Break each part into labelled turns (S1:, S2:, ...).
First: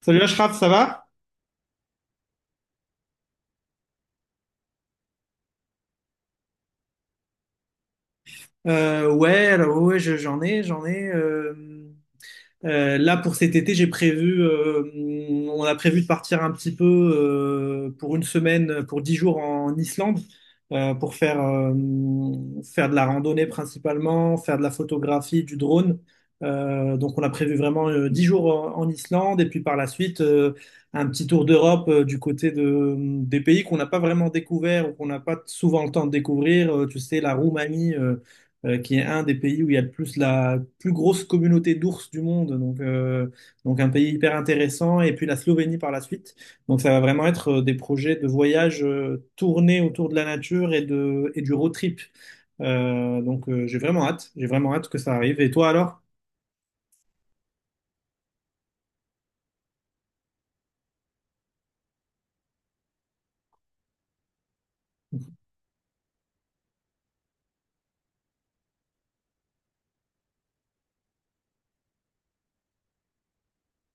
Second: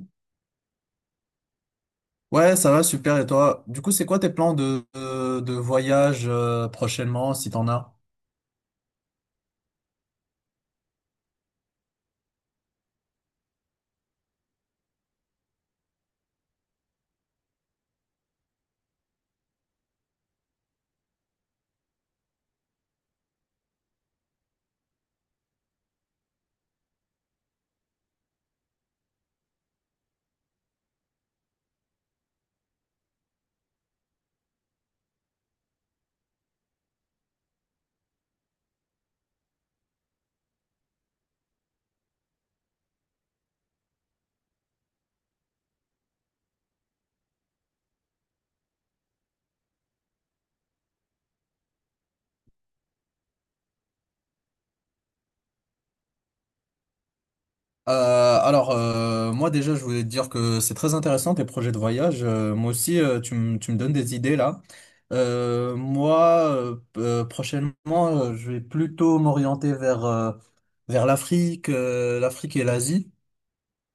S1: Salut Ashraf, ça va?
S2: Ouais, ça va, super. Et toi? Du coup, c'est quoi tes plans de voyage, prochainement, si t'en as?
S1: Ouais, alors ouais, j'en ai, j'en ai. Là, pour cet été, on a prévu de partir un petit peu pour une semaine, pour 10 jours en Islande, euh, pour faire, euh, faire de la randonnée principalement, faire de la photographie, du drone. Donc, on a prévu vraiment 10 jours en Islande et puis par la suite, un petit tour d'Europe du côté des pays qu'on n'a pas vraiment découvert ou qu'on n'a pas souvent le temps de découvrir. Tu sais, la Roumanie, qui est un des pays où il y a le plus la plus grosse communauté d'ours du monde, donc un pays hyper intéressant, et puis la Slovénie par la suite. Donc ça va vraiment être des projets de voyage tournés autour de la nature et du road trip. J'ai vraiment hâte, j'ai vraiment hâte que ça arrive. Et toi alors?
S2: Moi déjà, je voulais te dire que c'est très intéressant tes projets de voyage. Moi aussi, tu me donnes des idées là. Prochainement, je vais plutôt m'orienter vers, vers l'Afrique, l'Afrique et l'Asie.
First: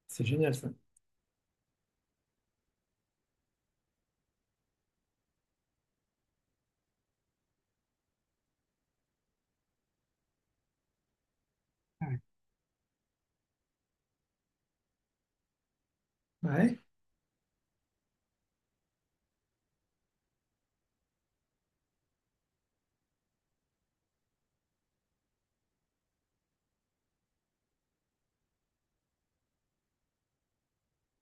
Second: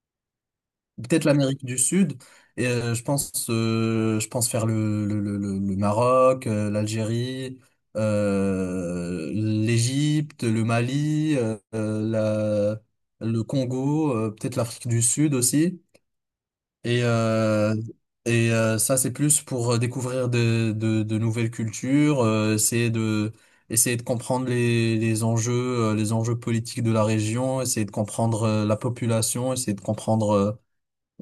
S1: C'est génial ça.
S2: Peut-être l'Amérique du Sud. Je pense, je pense faire le Maroc, l'Algérie, l'Égypte, le Mali,
S1: Ouais,
S2: le Congo, peut-être l'Afrique du Sud aussi.
S1: ouais,
S2: Et, euh, Ça, c'est plus pour découvrir de nouvelles cultures, essayer de comprendre les enjeux politiques de la région, essayer de comprendre la population, essayer de comprendre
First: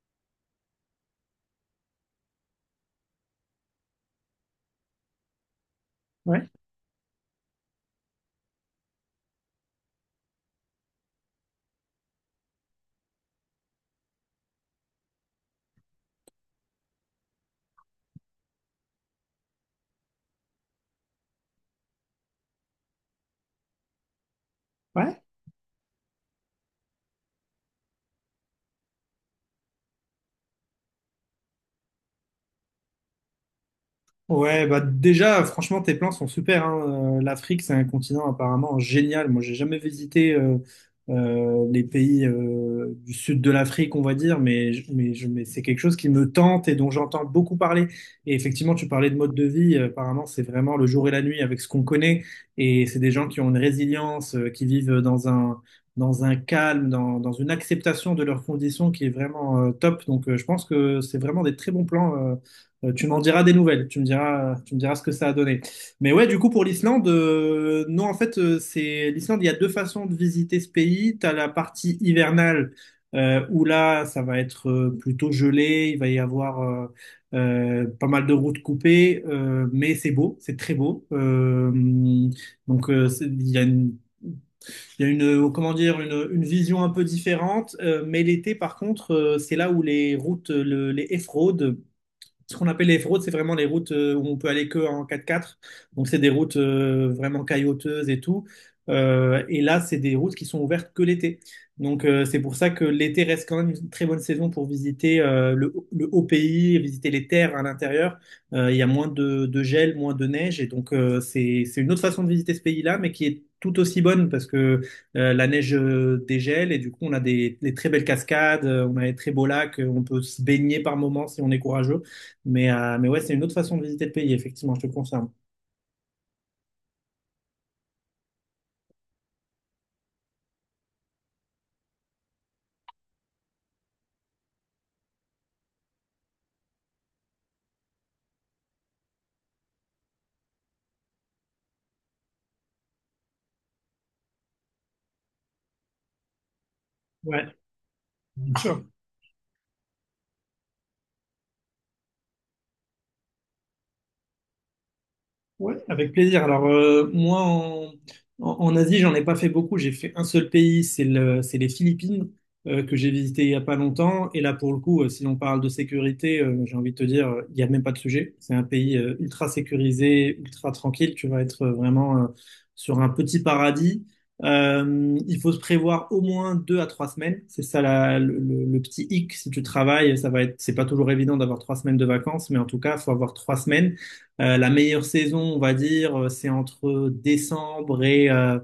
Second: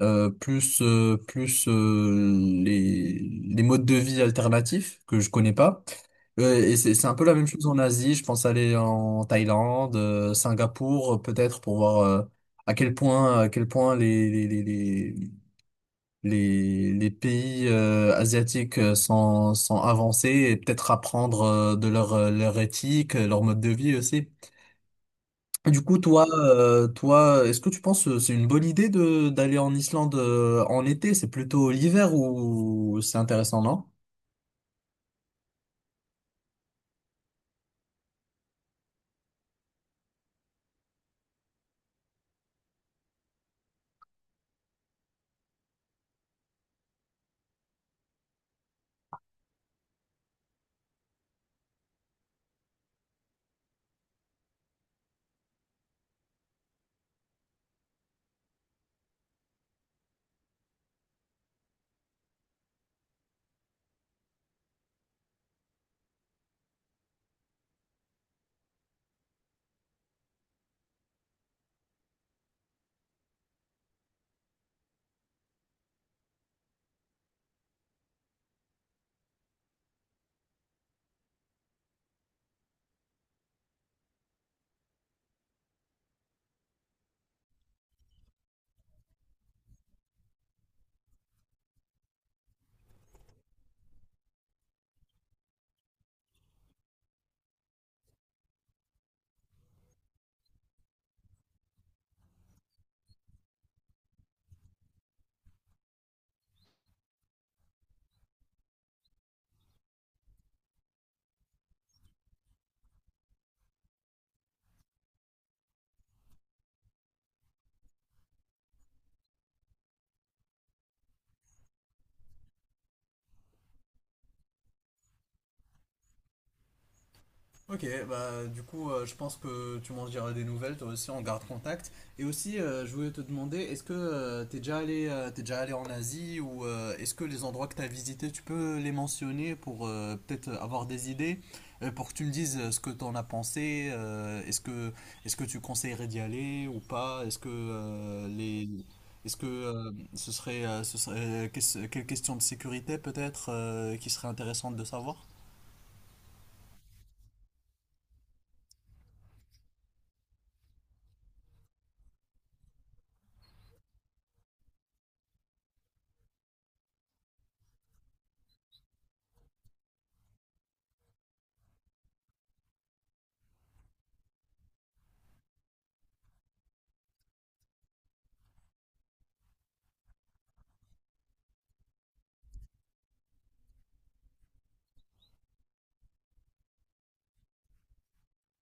S2: euh, plus euh, plus euh, les, les modes de vie alternatifs que je connais pas.
S1: ouais.
S2: Et c'est un peu la même chose en Asie. Je pense aller en Thaïlande, Singapour, peut-être pour voir, à quel point les pays asiatiques sont avancés et peut-être apprendre de leur leur éthique, leur mode de vie aussi.
S1: ouais.
S2: Du coup, toi, est-ce que tu penses que c'est une bonne idée de d'aller en Islande, en été? C'est plutôt l'hiver ou c'est intéressant, non?
S1: Ouais, bah déjà, franchement, tes plans sont super, hein. L'Afrique, c'est un continent apparemment génial. Moi, j'ai jamais visité les pays du sud de l'Afrique, on va dire, mais c'est quelque chose qui me tente et dont j'entends beaucoup parler. Et effectivement, tu parlais de mode de vie. Apparemment, c'est vraiment le jour et la nuit avec ce qu'on connaît. Et c'est des gens qui ont une résilience, qui vivent dans un calme, dans une acceptation de leurs conditions qui est vraiment top. Je pense que c'est vraiment des très bons plans. Tu m'en diras des nouvelles, tu me diras ce que ça a donné. Mais ouais, du coup, pour l'Islande, non, en fait, c'est l'Islande, il y a deux façons de visiter ce pays. Tu as la partie hivernale, où là, ça va être plutôt gelé, il va y avoir pas mal de routes coupées, mais c'est beau, c'est très beau. Il y a il y a une, comment dire, une vision un peu différente. Mais l'été, par contre, c'est là où les routes, le- les off ce qu'on appelle les routes, c'est vraiment les routes où on peut aller que en 4x4. Donc, c'est des routes vraiment caillouteuses et tout. Et là, c'est des routes qui sont ouvertes que l'été. C'est pour ça que l'été reste quand même une très bonne saison pour visiter le haut pays, visiter les terres à l'intérieur. Il y a moins de gel, moins de neige. Et donc, c'est une autre façon de visiter ce pays-là, mais qui est tout aussi bonne parce que la neige dégèle et du coup, on a des très belles cascades, on a des très beaux lacs, on peut se baigner par moments si on est courageux. Mais ouais, c'est une autre façon de visiter le pays, effectivement, je te confirme.
S2: Ok, bah du coup, je pense que tu m'en diras des nouvelles, toi aussi, on garde contact. Et aussi, je voulais te demander, est-ce que tu t'es déjà allé en Asie, ou est-ce que les endroits que t'as visités, tu peux les mentionner pour peut-être avoir des idées, pour que tu me dises ce que t'en as pensé, est-ce que tu conseillerais d'y aller ou pas, est-ce
S1: Ouais,
S2: que
S1: bien
S2: les,
S1: sûr.
S2: est-ce que ce serait, qu'est-ce- quelle question de sécurité peut-être qui serait intéressante de savoir?
S1: Ouais, avec plaisir. Alors, moi, en Asie, j'en ai pas fait beaucoup. J'ai fait un seul pays, c'est les Philippines, que j'ai visité il y a pas longtemps. Et là, pour le coup, si on parle de sécurité, j'ai envie de te dire, il n'y a même pas de sujet. C'est un pays ultra sécurisé, ultra tranquille. Tu vas être vraiment sur un petit paradis. Il faut se prévoir au moins 2 à 3 semaines. C'est ça le petit hic. Si tu travailles, c'est pas toujours évident d'avoir 3 semaines de vacances, mais en tout cas, faut avoir 3 semaines. La meilleure saison, on va dire, c'est entre décembre et, euh,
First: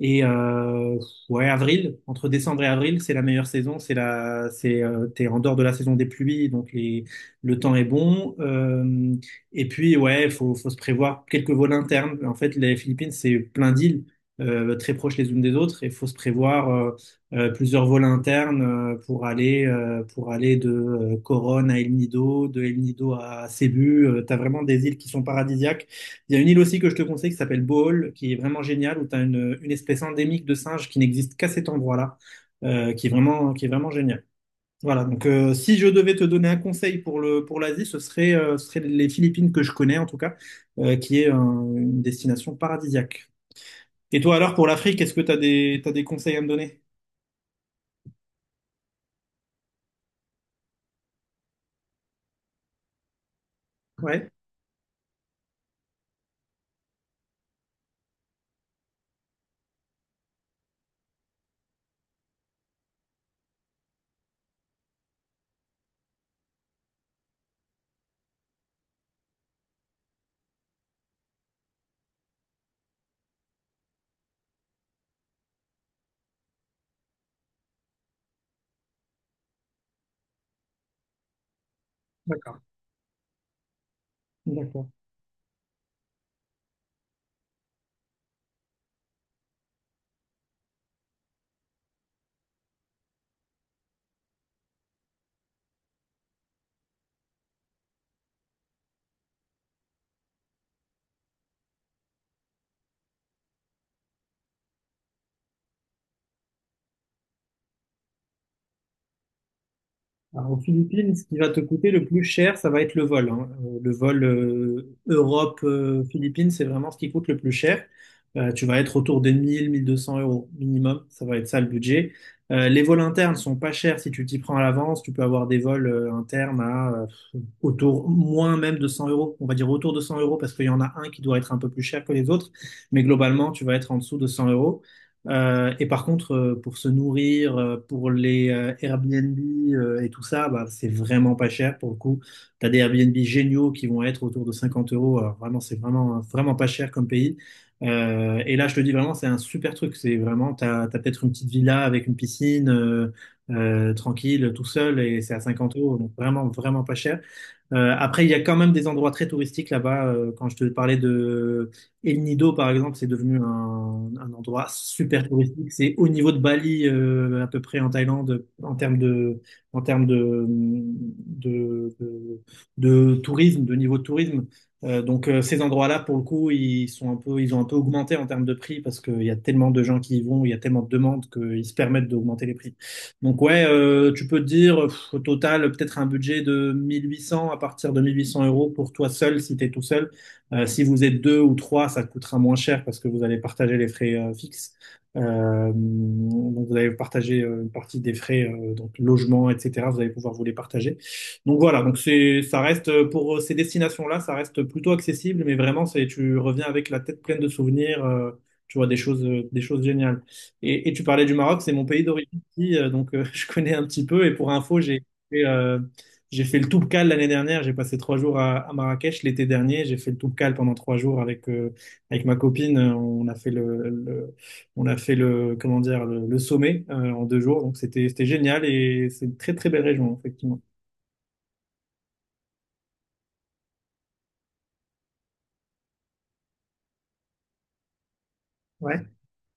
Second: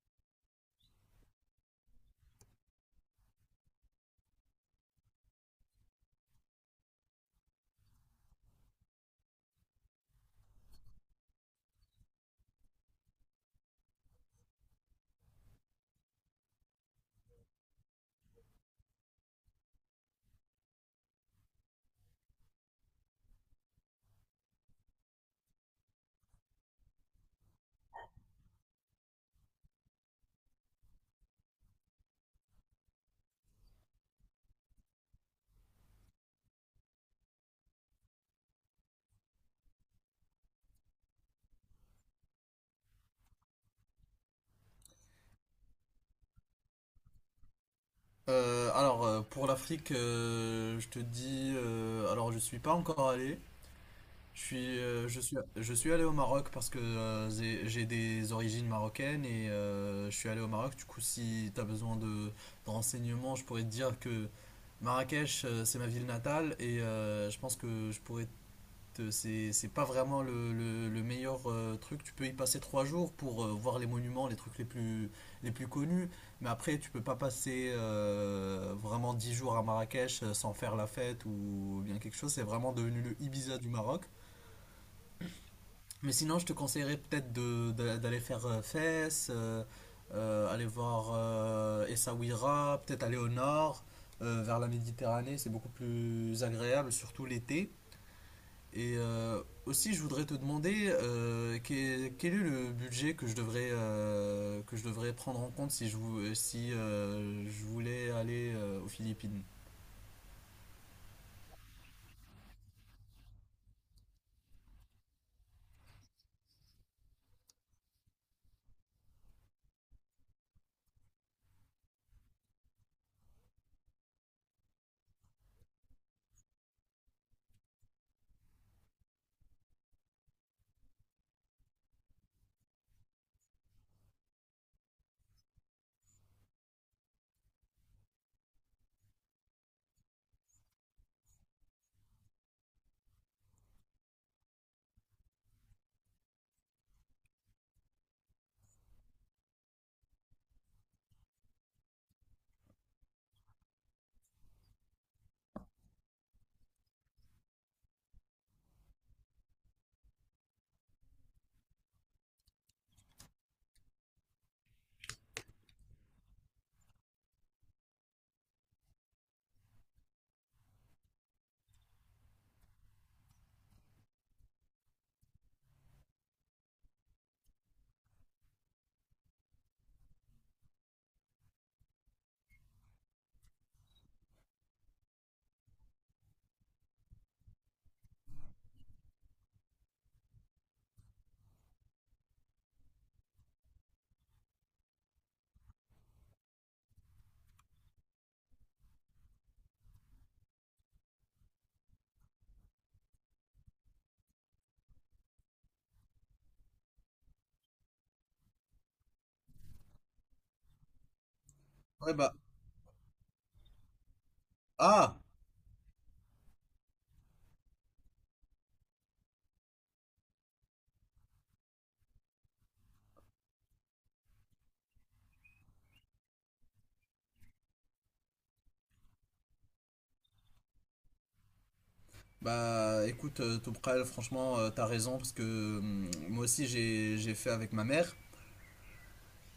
S1: et euh, ouais, avril. Entre décembre et avril, c'est la meilleure saison. T'es en dehors de la saison des pluies, donc le temps est bon. Et puis, ouais, faut se prévoir quelques vols internes. En fait, les Philippines, c'est plein d'îles, très proches les unes des autres, et faut se prévoir plusieurs vols internes pour aller de Coronne à El Nido, de El Nido à Cebu. T'as vraiment des îles qui sont paradisiaques. Il y a une île aussi que je te conseille qui s'appelle Bohol, qui est vraiment géniale, où t'as une espèce endémique de singe qui n'existe qu'à cet endroit-là, qui est vraiment génial. Voilà, si je devais te donner un conseil pour le pour l'Asie, ce serait les Philippines que je connais en tout cas, qui est une destination paradisiaque. Et toi alors pour l'Afrique, est-ce que t'as des conseils à me donner?
S2: Pour l'Afrique, je te dis, alors je suis pas encore allé.
S1: Ouais.
S2: Je suis allé au Maroc parce que j'ai des origines marocaines et je suis allé au Maroc. Du coup, si tu as besoin de renseignements, je pourrais te dire que Marrakech, c'est ma ville natale et je pense que je pourrais, c'est pas vraiment le meilleur truc. Tu peux y passer trois jours pour voir les monuments, les plus connus, mais après tu peux pas passer vraiment dix jours à Marrakech sans faire la fête ou bien quelque chose. C'est
S1: D'accord.
S2: vraiment devenu le Ibiza du Maroc.
S1: D'accord.
S2: Mais sinon, je te conseillerais peut-être d'aller faire, Fès, aller voir Essaouira, peut-être aller au nord, vers la Méditerranée, c'est beaucoup plus agréable, surtout l'été. Aussi, je voudrais te demander, quel, quel est le budget que je devrais prendre en compte si je, vou- si, je voulais aller aux Philippines.
S1: Alors, aux Philippines, ce qui va te coûter le plus cher, ça va être le vol, hein. Le vol Europe-Philippines, c'est vraiment ce qui coûte le plus cher. Tu vas être autour des 200 € minimum. Ça va être ça le budget. Les vols internes sont pas chers si tu t'y prends à l'avance. Tu peux avoir des vols internes à autour, moins même de 100 euros. On va dire autour de 100 € parce qu'il y en a un qui doit être un peu plus cher que les autres. Mais globalement, tu vas être en dessous de 100 euros. Et par contre, pour se nourrir, pour les Airbnb et tout ça, bah, c'est vraiment pas cher pour le coup. Tu as des Airbnb géniaux qui vont être autour de 50 euros. Alors vraiment, c'est vraiment, vraiment pas cher comme pays. Et là, je te dis vraiment, c'est un super truc. C'est vraiment, tu as, peut-être une petite villa avec une piscine tranquille, tout seul, et c'est à 50 euros. Donc vraiment, vraiment pas cher. Après, il y a quand même des endroits très touristiques là-bas. Quand je te parlais de El Nido, par exemple, c'est devenu un endroit super touristique. C'est au niveau de Bali, à peu près en Thaïlande, en termes en termes de, de, de, de tourisme, de niveau de tourisme. Ces endroits-là, pour le coup, ils ont un peu augmenté en termes de prix parce qu'il y a tellement de gens qui y vont, il y a tellement de demandes qu'ils se permettent d'augmenter les prix. Donc ouais, tu peux te dire pff, au total peut-être un budget de 1800, à partir de 1 800 € pour toi seul si tu es tout seul. Si vous êtes deux ou trois, ça te coûtera moins cher parce que vous allez partager les frais fixes. Donc vous allez partager une partie des frais, donc logement, etc. Vous allez pouvoir vous les partager. Donc voilà, ça reste pour ces destinations-là, ça reste plutôt accessible, mais tu reviens avec la tête pleine de souvenirs. Tu vois des choses géniales. Et tu parlais du Maroc, c'est mon pays
S2: Ouais, bah.
S1: d'origine partie, je connais un petit peu. Et pour info,
S2: Ah!
S1: fait, euh, j'ai fait le Toubkal l'année dernière. J'ai passé 3 jours à Marrakech l'été dernier. J'ai fait le Toubkal pendant 3 jours avec ma copine. On a fait comment dire, le sommet en 2 jours. Donc c'était génial et c'est une très très belle région, effectivement.
S2: Bah écoute, Topral, franchement, t'as raison, parce que moi aussi j'ai fait avec ma mère.
S1: Ouais.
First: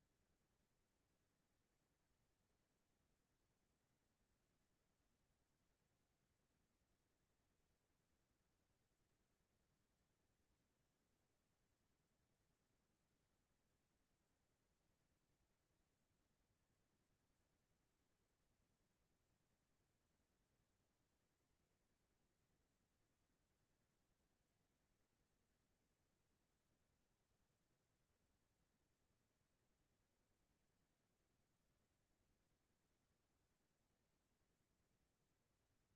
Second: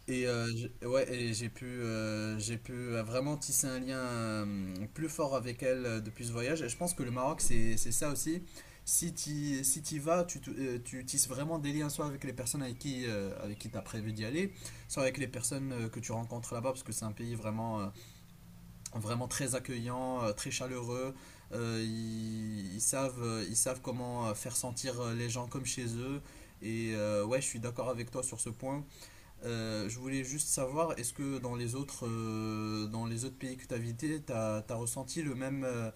S2: Ouais, et j'ai pu vraiment tisser un lien, plus fort avec elle depuis ce voyage. Et je pense que le Maroc, c'est ça aussi. Si t'y vas, tu tisses vraiment des liens, soit avec les personnes avec qui tu as prévu d'y aller, soit avec les personnes que tu rencontres là-bas, parce que c'est un pays vraiment, vraiment très accueillant, très chaleureux. Ils savent, ils savent comment faire sentir les gens comme chez eux. Ouais, je suis d'accord avec toi sur ce point. Je voulais juste savoir, est-ce que dans les autres pays que tu as visités, tu as ressenti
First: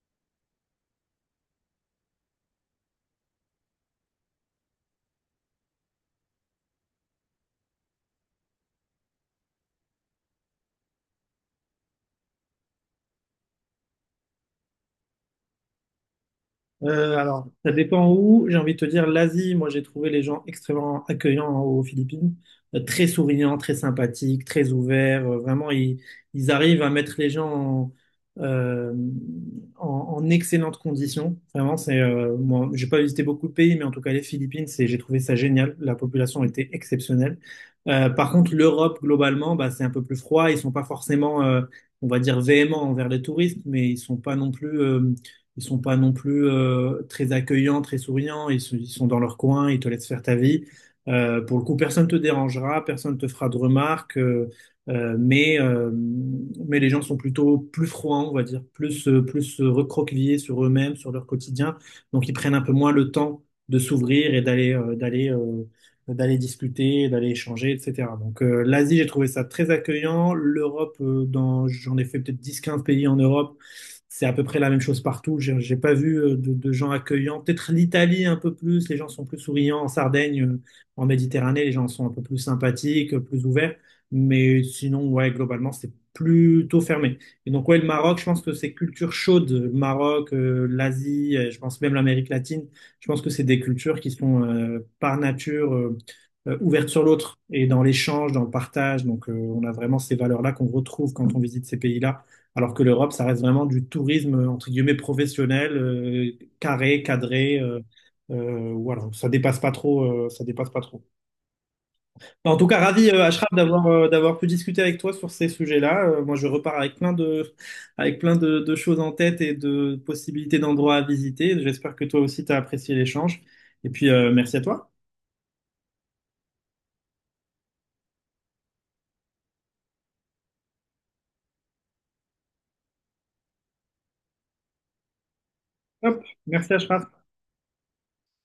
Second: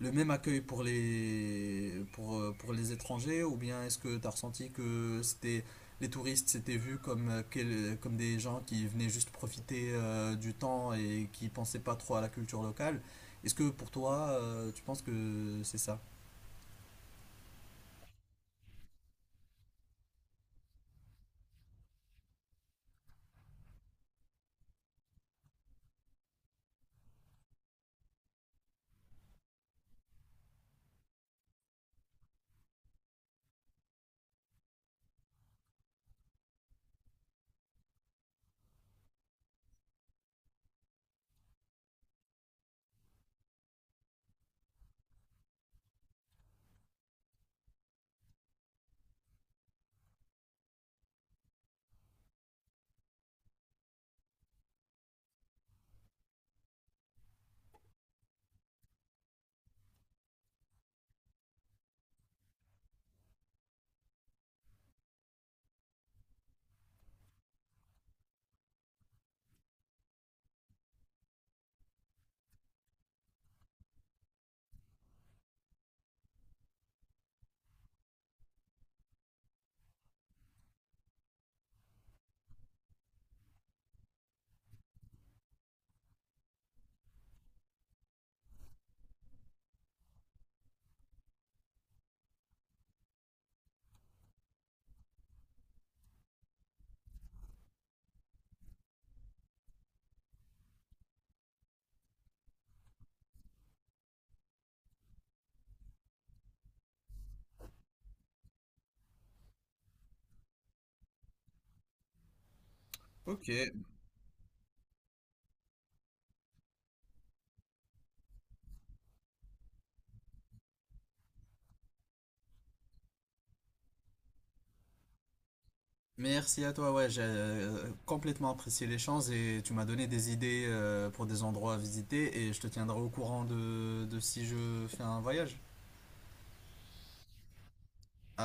S2: le même accueil pour pour les étrangers, ou bien est-ce que tu as ressenti les touristes s'étaient vus comme, comme des gens qui venaient juste profiter du temps et qui pensaient pas trop à la culture locale? Est-ce que pour toi, tu penses que c'est ça?
S1: Alors, ça dépend où. J'ai envie de te dire, l'Asie, moi j'ai trouvé les gens extrêmement accueillants aux Philippines. Très souriants, très sympathiques, très ouverts. Vraiment, ils arrivent à mettre les gens euh, en excellentes conditions. Vraiment, c'est Moi, j'ai pas visité beaucoup de pays, mais en tout cas les Philippines, j'ai trouvé ça génial. La population était exceptionnelle. Par contre, l'Europe globalement, bah, c'est un peu plus froid. Ils sont pas forcément, on va dire, véhéments envers les touristes, mais ils sont pas non plus très accueillants, très souriants, ils sont dans leur coin, ils te laissent faire ta vie. Pour le coup, personne te dérangera, personne te fera de remarques, mais les gens sont plutôt plus froids, on va dire, plus recroquevillés sur eux-mêmes, sur leur quotidien, donc ils prennent un peu moins le temps de s'ouvrir et d'aller discuter, d'aller échanger, etc. L'Asie, j'ai trouvé ça très accueillant. L'Europe, j'en ai fait peut-être 10-15 pays en Europe. C'est à peu près la même chose partout. J'ai pas vu de gens accueillants. Peut-être l'Italie un peu plus, les gens sont plus souriants. En Sardaigne, en Méditerranée, les gens sont un peu plus sympathiques, plus ouverts. Mais sinon, ouais, globalement, c'est plutôt fermé. Et donc, ouais, le Maroc, je pense que c'est culture chaude. Le Maroc, l'Asie, je pense même l'Amérique latine. Je pense que c'est des cultures qui sont par nature, ouvertes sur l'autre et dans l'échange, dans le partage. On a vraiment ces valeurs-là qu'on retrouve quand on visite ces pays-là alors que l'Europe, ça reste vraiment du tourisme, entre guillemets, professionnel, carré, cadré, voilà, ça dépasse pas trop, ça dépasse pas trop. En tout cas, ravi,
S2: Ok,
S1: Ashraf, d'avoir pu discuter avec toi sur ces sujets-là. Moi, je repars avec plein de choses en tête et de possibilités d'endroits à visiter. J'espère que toi aussi, tu as apprécié l'échange. Et puis, merci à toi.
S2: merci à toi, ouais, j'ai complètement apprécié l'échange et tu m'as donné des idées pour des endroits à visiter et je te tiendrai au courant de si je fais un voyage.
S1: Hop, merci, Ashraf.
S2: À